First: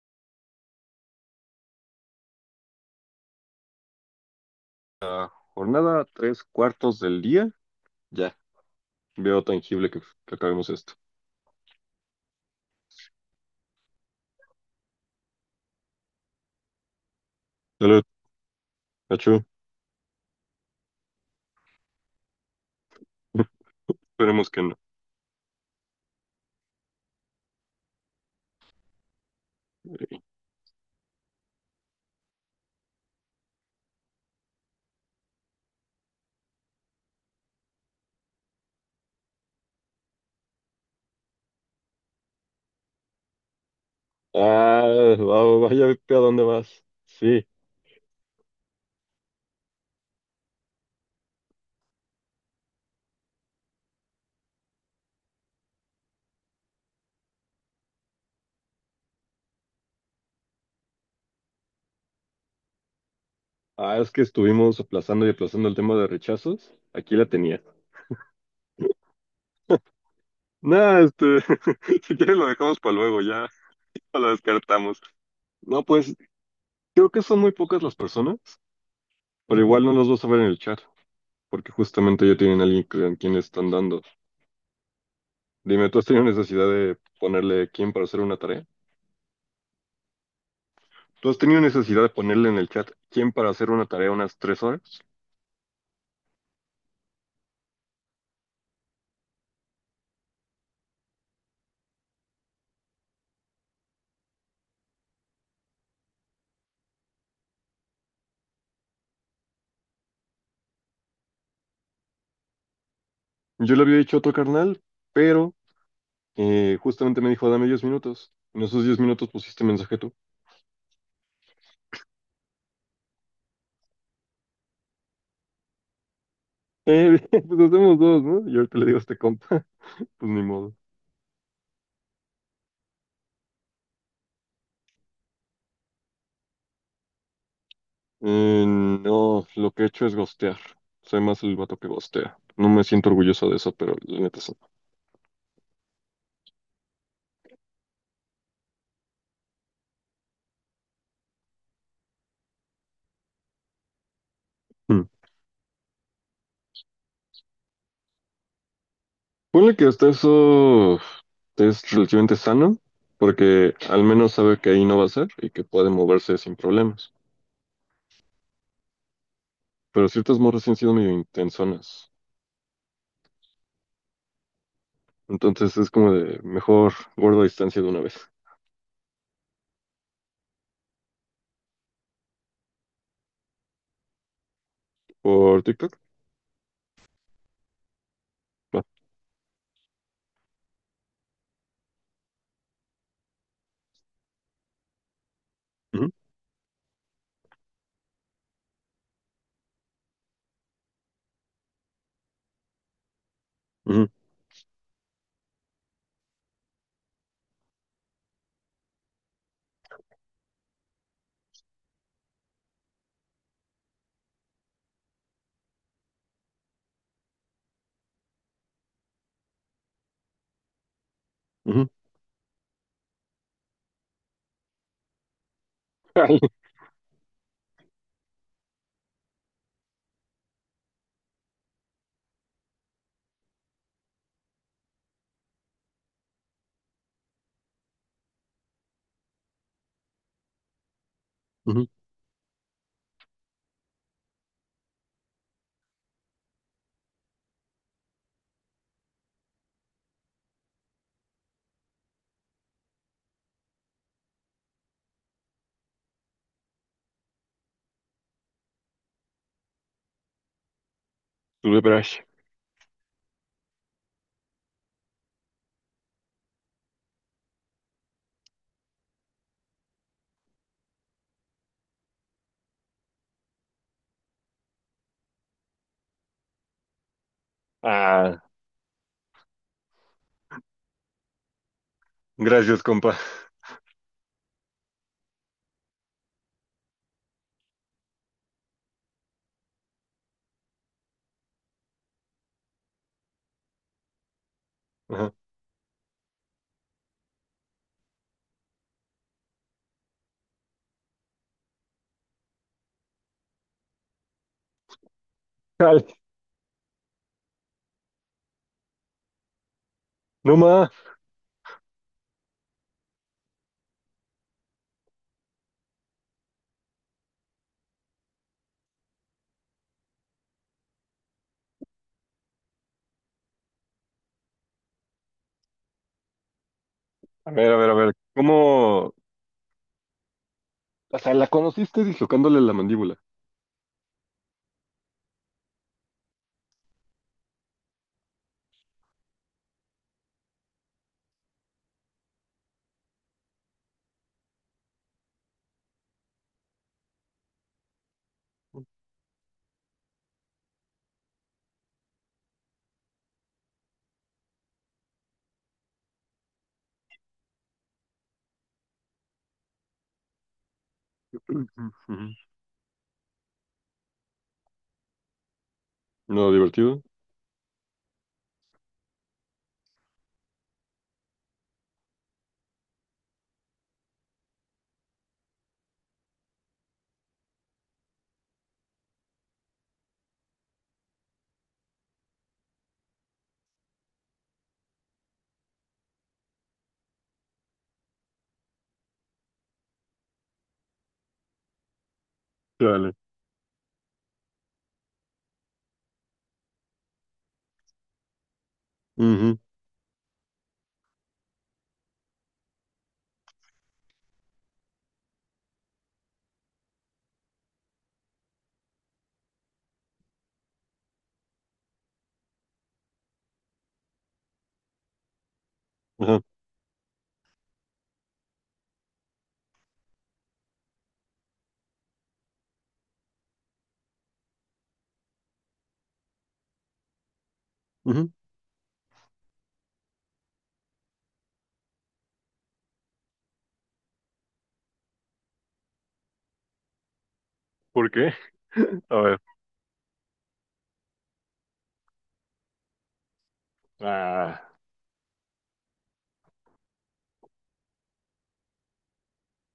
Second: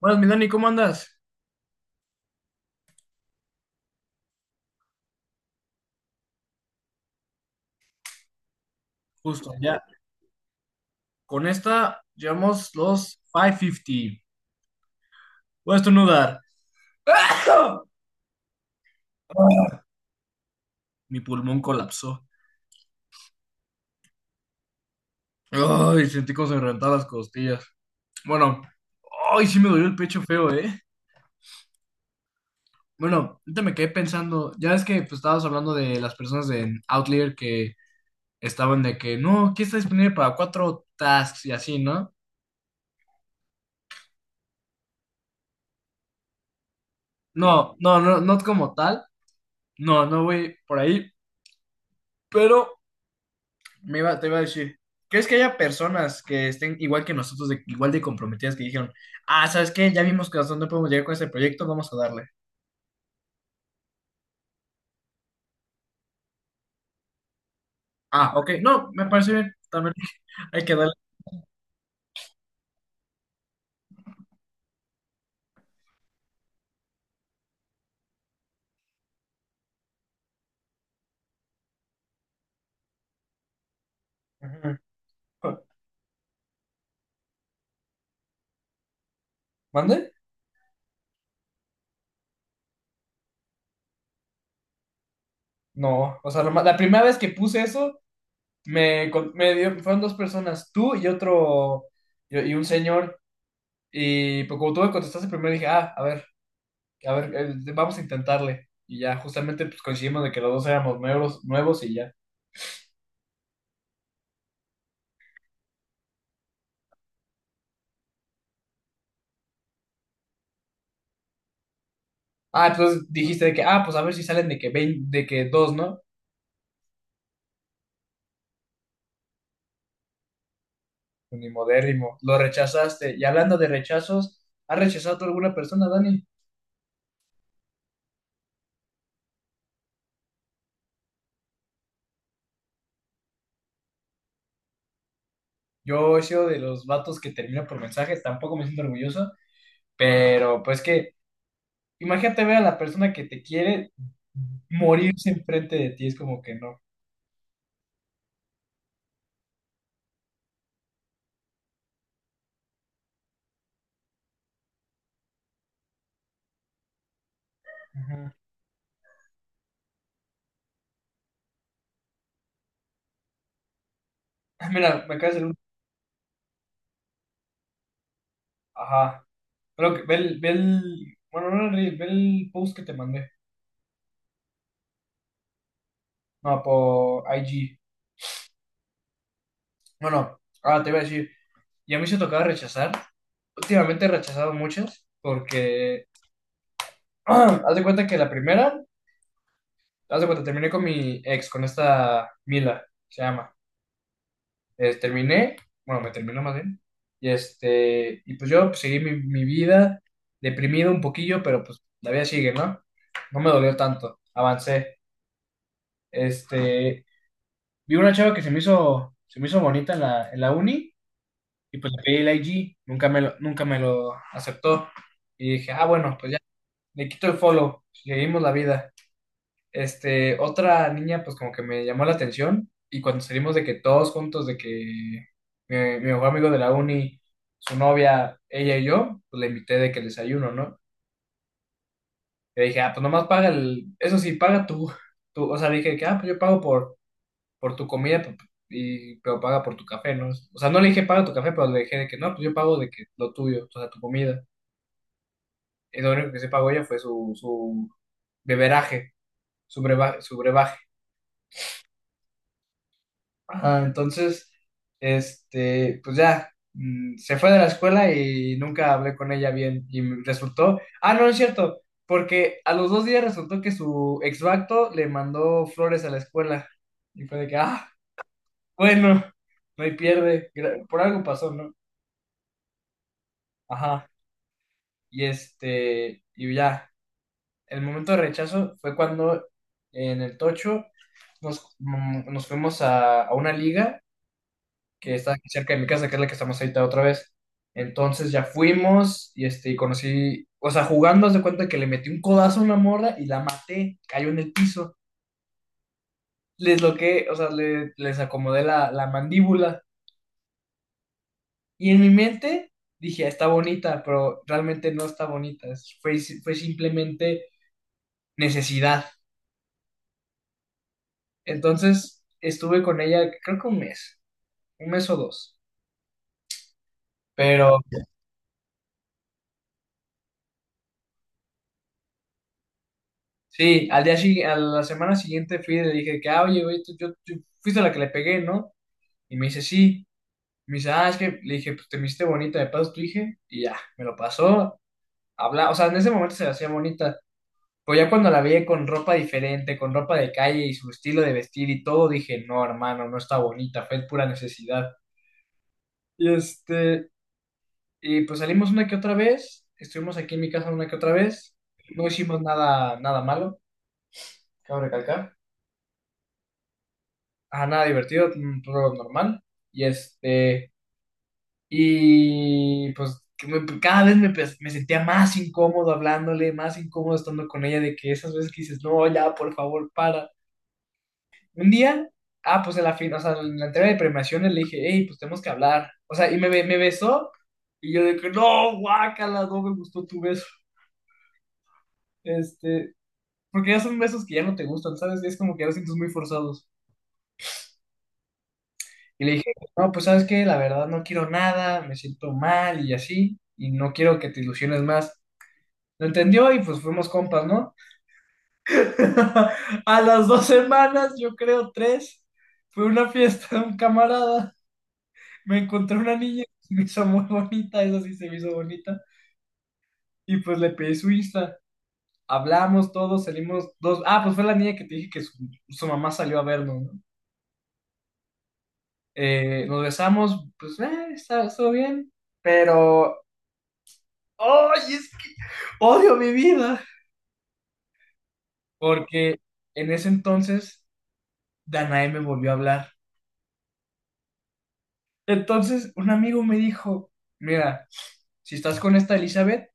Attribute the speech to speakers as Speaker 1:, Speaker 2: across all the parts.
Speaker 1: Buenas, mi Dani, ¿cómo andas?
Speaker 2: La jornada tres cuartos del día, ya veo
Speaker 1: Justo, ya.
Speaker 2: tangible que acabemos esto.
Speaker 1: Con esta llevamos los 550. Voy a estornudar.
Speaker 2: Salud, Nacho.
Speaker 1: Mi pulmón colapsó.
Speaker 2: Esperemos que no.
Speaker 1: Ay, sentí como se me reventaban las costillas. Bueno, ay, sí me dolió el pecho feo, ¿eh? Bueno, ahorita me quedé pensando. Ya es que pues, estabas hablando de las personas de Outlier que estaban de que no, aquí está disponible para cuatro tasks y así, ¿no?
Speaker 2: Ah, vaya, ¿a dónde vas? Sí.
Speaker 1: No, no, no, no como tal. No, no voy por ahí. Pero te iba a decir, ¿crees que haya personas que estén igual que nosotros, de, igual de comprometidas, que dijeron, ah, ¿sabes qué? Ya vimos que hasta dónde podemos llegar con este proyecto, vamos a darle.
Speaker 2: Ah, es que estuvimos aplazando y aplazando el tema de rechazos. Aquí la tenía.
Speaker 1: Ah, ok, no, me parece bien, también hay que darle.
Speaker 2: Nah, este, si quieres lo dejamos para luego, ya lo descartamos. No, pues creo que son muy pocas las personas, pero igual no los vas a ver en el chat, porque justamente ya tienen a alguien a quien le están dando.
Speaker 1: Ajá.
Speaker 2: Dime, ¿tú has tenido necesidad de ponerle quién para hacer una tarea?
Speaker 1: ¿Mande?
Speaker 2: ¿Tú has tenido necesidad de ponerle en el chat quién para hacer una tarea unas 3 horas?
Speaker 1: No, o sea, la primera vez que puse eso, me dio, fueron dos personas, tú y otro, y un señor, y pues, como tú me contestaste primero, dije, ah, a ver, vamos a intentarle. Y ya, justamente, pues coincidimos de que los dos éramos nuevos, nuevos y ya.
Speaker 2: Yo le había dicho a otro carnal, pero justamente me dijo, dame 10 minutos. En esos 10 minutos pusiste mensaje tú.
Speaker 1: Ah, entonces dijiste de que, ah, pues a ver si salen de que, de que dos, ¿no?
Speaker 2: Pues hacemos dos, ¿no? Y ahorita le digo a este compa, pues ni modo.
Speaker 1: Unimodérrimo, lo rechazaste. Y hablando de rechazos, ¿has rechazado tú alguna persona, Dani?
Speaker 2: No, lo que he hecho es gostear. Soy más el vato que gostea. No me siento orgulloso de eso, pero la neta sí.
Speaker 1: Yo he sido de los vatos que termina por mensajes, tampoco me siento orgulloso, pero pues que, imagínate ver a la persona que te quiere
Speaker 2: Mm.
Speaker 1: morirse enfrente de ti, es como que no.
Speaker 2: Ponle que hasta eso es relativamente sano, porque al menos sabe que ahí no va a ser y que puede moverse sin problemas.
Speaker 1: Ajá.
Speaker 2: Pero ciertas morras sí han sido medio intensonas.
Speaker 1: Ah, mira, me acabas de...
Speaker 2: Entonces es como de mejor guardo distancia de una vez.
Speaker 1: Ajá. Creo que bueno, no el ve el post que te mandé.
Speaker 2: ¿Por TikTok?
Speaker 1: No, por IG.
Speaker 2: Va.
Speaker 1: Bueno, ahora te voy a decir, y a mí se tocaba rechazar. Últimamente he rechazado muchas porque...
Speaker 2: Ujú,
Speaker 1: Haz de cuenta que la primera, haz de cuenta, terminé con mi ex, con esta Mila, se llama.
Speaker 2: ujú,
Speaker 1: Terminé, bueno, me terminó más bien. Y este, y pues yo pues, seguí mi vida deprimido un poquillo, pero pues la vida sigue, ¿no? No me dolió tanto, avancé. Este, vi una chava que se me hizo bonita en la uni y
Speaker 2: ujú.
Speaker 1: pues le pedí el IG, nunca me lo aceptó. Y dije, ah, bueno, pues ya
Speaker 2: Ay,
Speaker 1: le quito el follow, seguimos la vida. Este, otra niña, pues como que me llamó la atención y cuando salimos de que todos juntos, de que mi mejor amigo de la uni, su novia, ella y yo, pues le invité de que el desayuno, ¿no?
Speaker 2: ujú.
Speaker 1: Le dije, ah, pues nomás paga el, eso sí, paga tú, tú, o sea, le dije que, ah, pues yo pago por, tu comida, y, pero paga por tu café, ¿no? O sea, no le dije paga tu café, pero le dije de que no, pues yo pago de que lo tuyo, o sea, tu comida. Y lo único que se pagó ella fue su beberaje, su brebaje.
Speaker 2: Tuve brush.
Speaker 1: Ajá, entonces, este, pues ya, se fue de la escuela y nunca hablé con ella bien y me resultó, ah, no, es cierto, porque a los dos días resultó que su exvacto le mandó flores a la escuela y fue de que, ah,
Speaker 2: Ah,
Speaker 1: bueno, no hay pierde, por algo pasó, ¿no?
Speaker 2: gracias, compa.
Speaker 1: Ajá, y este, y ya, el momento de rechazo fue cuando en el Tocho nos fuimos a una liga que está
Speaker 2: Ajá.
Speaker 1: aquí cerca de mi casa, que es la que estamos ahorita otra vez. Entonces ya fuimos y este, y conocí, o sea, jugando, haz de cuenta que le metí un codazo a una morra y la maté, cayó en el piso,
Speaker 2: Ay,
Speaker 1: les loqué, o sea, les acomodé la mandíbula
Speaker 2: no más.
Speaker 1: y en mi mente dije, "Ah, está bonita, pero realmente no está bonita, fue simplemente necesidad. Entonces estuve con ella, creo que un mes o dos.
Speaker 2: A ver, a
Speaker 1: Pero
Speaker 2: ver, a ver. ¿Cómo? O sea, la conociste dislocándole la mandíbula.
Speaker 1: sí, a la semana siguiente fui y le dije que, ah, oye, güey, tú fuiste la que le pegué, ¿no? Y me dice, sí. Me dice, ah, es que le dije, pues te me hiciste bonita, me pasas tu hija. Y ya, me lo pasó. Habla, o sea, en ese momento se la hacía bonita. Pero ya cuando la vi con ropa diferente, con ropa de calle y su estilo de vestir y todo, dije, no, hermano, no está bonita, fue pura necesidad. Y este, y pues salimos una que otra vez, estuvimos aquí en mi casa una que otra vez,
Speaker 2: Ujú,
Speaker 1: no hicimos
Speaker 2: ujú.
Speaker 1: nada, nada malo, cabe recalcar.
Speaker 2: No, divertido.
Speaker 1: Ajá, nada divertido, un rol normal. Y este, y pues que cada vez me sentía más incómodo hablándole, más incómodo estando con ella, de que esas veces que dices, no, ya, por favor, para. Un día, ah, o sea, en la entrega de premiaciones le dije, hey, pues tenemos que hablar. O sea, me besó, y yo de que, no, guácala, no me gustó tu beso. Este,
Speaker 2: Dale.
Speaker 1: porque ya son besos que ya no te gustan, ¿sabes? Es como que ya los sientes muy forzados. Y le dije, no, pues sabes qué, la verdad no quiero nada, me siento mal y así, y no quiero que te ilusiones más. Lo entendió y pues fuimos compas, ¿no? A las dos semanas, yo creo tres, fue una fiesta de un camarada. Me encontré una niña que se me hizo muy bonita, esa sí se me hizo bonita, y pues le pedí su Insta. Hablamos todos, salimos dos. Ah, pues fue la niña que te dije que su mamá salió a vernos, ¿no? Nos besamos, pues, estuvo bien, pero. Ay, odio mi vida.
Speaker 2: ¿Por qué? A
Speaker 1: Porque
Speaker 2: ver.
Speaker 1: en ese entonces Danae me volvió a hablar.
Speaker 2: Ah,
Speaker 1: Entonces un amigo me dijo, mira, si estás con esta Elizabeth,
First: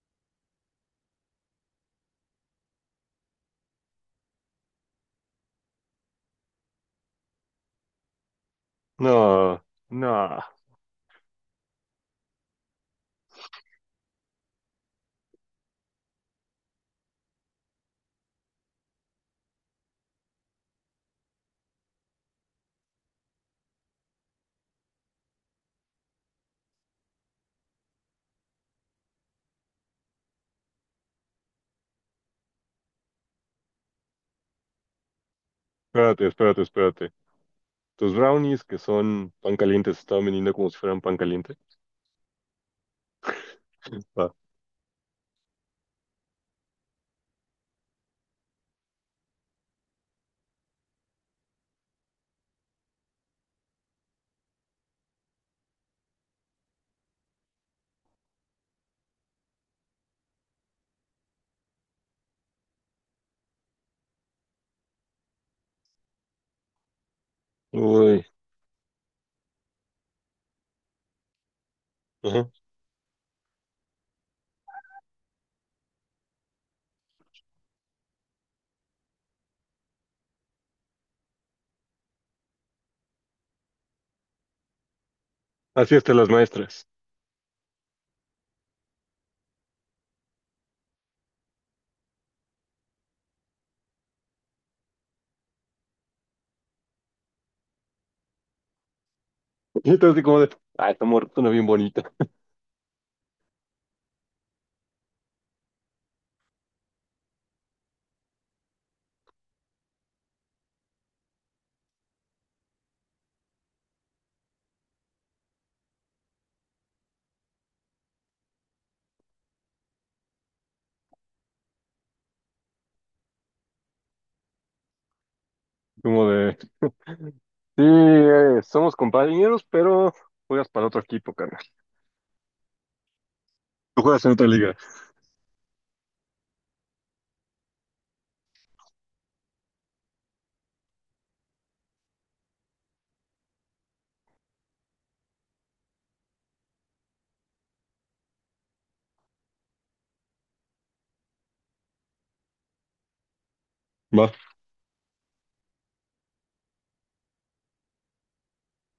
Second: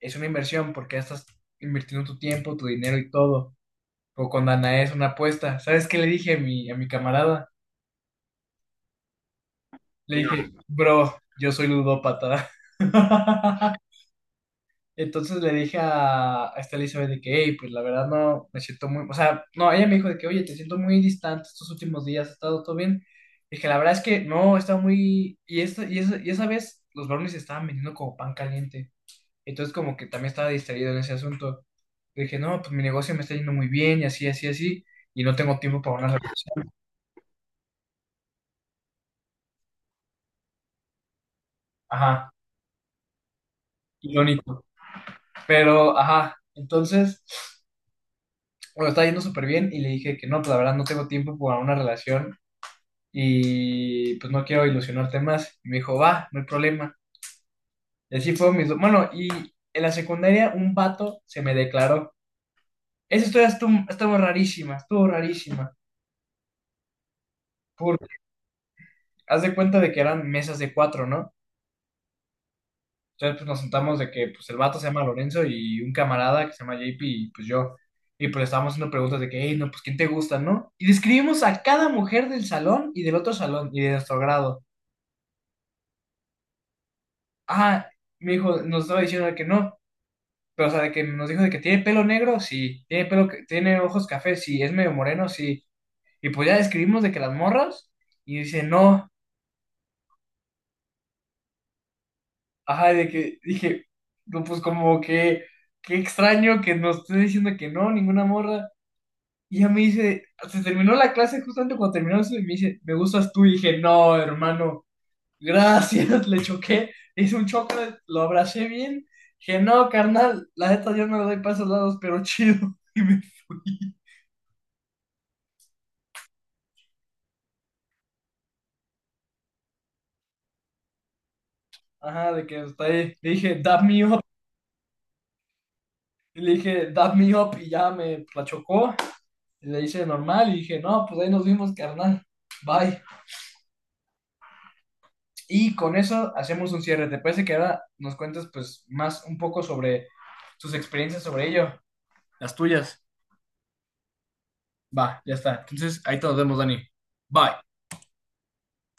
Speaker 1: es una inversión porque ya estás invirtiendo tu tiempo, tu dinero y todo. O con Danae es una apuesta. ¿Sabes qué le dije a a mi camarada?
Speaker 2: no,
Speaker 1: Le
Speaker 2: no.
Speaker 1: dije, bro, yo soy ludópata. Entonces le dije a esta Elizabeth de que, hey, pues la verdad no, me siento muy, o sea, no, ella me dijo de que, oye, te siento muy distante estos últimos días, ¿ha estado todo bien? Dije, la verdad es que no, está muy, y esa vez los brownies estaban vendiendo como pan caliente, entonces como que también estaba distraído en ese asunto. Le dije, no, pues mi negocio me está yendo muy bien y así, así, así, y no tengo tiempo para una
Speaker 2: Espérate, espérate,
Speaker 1: relación.
Speaker 2: espérate. Tus brownies, que son pan caliente, se estaban vendiendo como si fueran pan caliente.
Speaker 1: Ajá,
Speaker 2: Va.
Speaker 1: irónico, pero, ajá, entonces, bueno, estaba yendo súper bien y le dije que no, pues la verdad no tengo tiempo para una relación y pues no quiero ilusionarte más. Y me dijo, va, no hay problema. Y así fue bueno, y en la secundaria un vato se me declaró. Esa historia estuvo, estuvo rarísima, estuvo rarísima. Porque
Speaker 2: Uy.
Speaker 1: haz de cuenta de que eran mesas de cuatro, ¿no?
Speaker 2: Ajá.
Speaker 1: Entonces pues nos sentamos de que pues el vato se llama Lorenzo y un camarada que se llama JP y pues yo. Y pues le estábamos haciendo preguntas de que, hey, no, pues ¿quién te gusta, no? Y describimos a cada mujer del salón y del otro salón y de nuestro grado.
Speaker 2: Así están las maestras.
Speaker 1: Ah, mi hijo nos estaba diciendo que no, pero, o sea, de que nos dijo de que tiene pelo negro, sí. Tiene ojos café, sí. Es medio moreno, sí. Y pues ya describimos de que las morras, y dice, no.
Speaker 2: Y entonces así como de, ah, esta mujer suena bien bonita.
Speaker 1: Ajá, de que dije, no, pues como que, qué extraño que nos esté diciendo que no, ninguna morra. Y ya me dice, se terminó la clase justamente cuando terminó eso, y me dice, me gustas tú. Y dije, no, hermano, gracias, le choqué. Hice un choque, lo abracé bien. Dije, no, carnal, la neta yo no le doy pasos lados, pero chido. Y me fui.
Speaker 2: Como de, sí, somos compañeros, pero juegas para otro equipo, carnal.
Speaker 1: Ajá, de que está ahí. Le dije, dab
Speaker 2: Tú
Speaker 1: me up.
Speaker 2: juegas en otra liga.
Speaker 1: Y le dije, dab me up. Y ya me la chocó. Y le hice normal. Y dije, no, pues ahí nos vimos, carnal. Bye. Y con eso hacemos un cierre. ¿Te parece que ahora nos cuentes, pues, más un poco sobre tus experiencias sobre ello? Las tuyas.
Speaker 2: Va.
Speaker 1: Va, ya está. Entonces, ahí te nos vemos, Dani. Bye.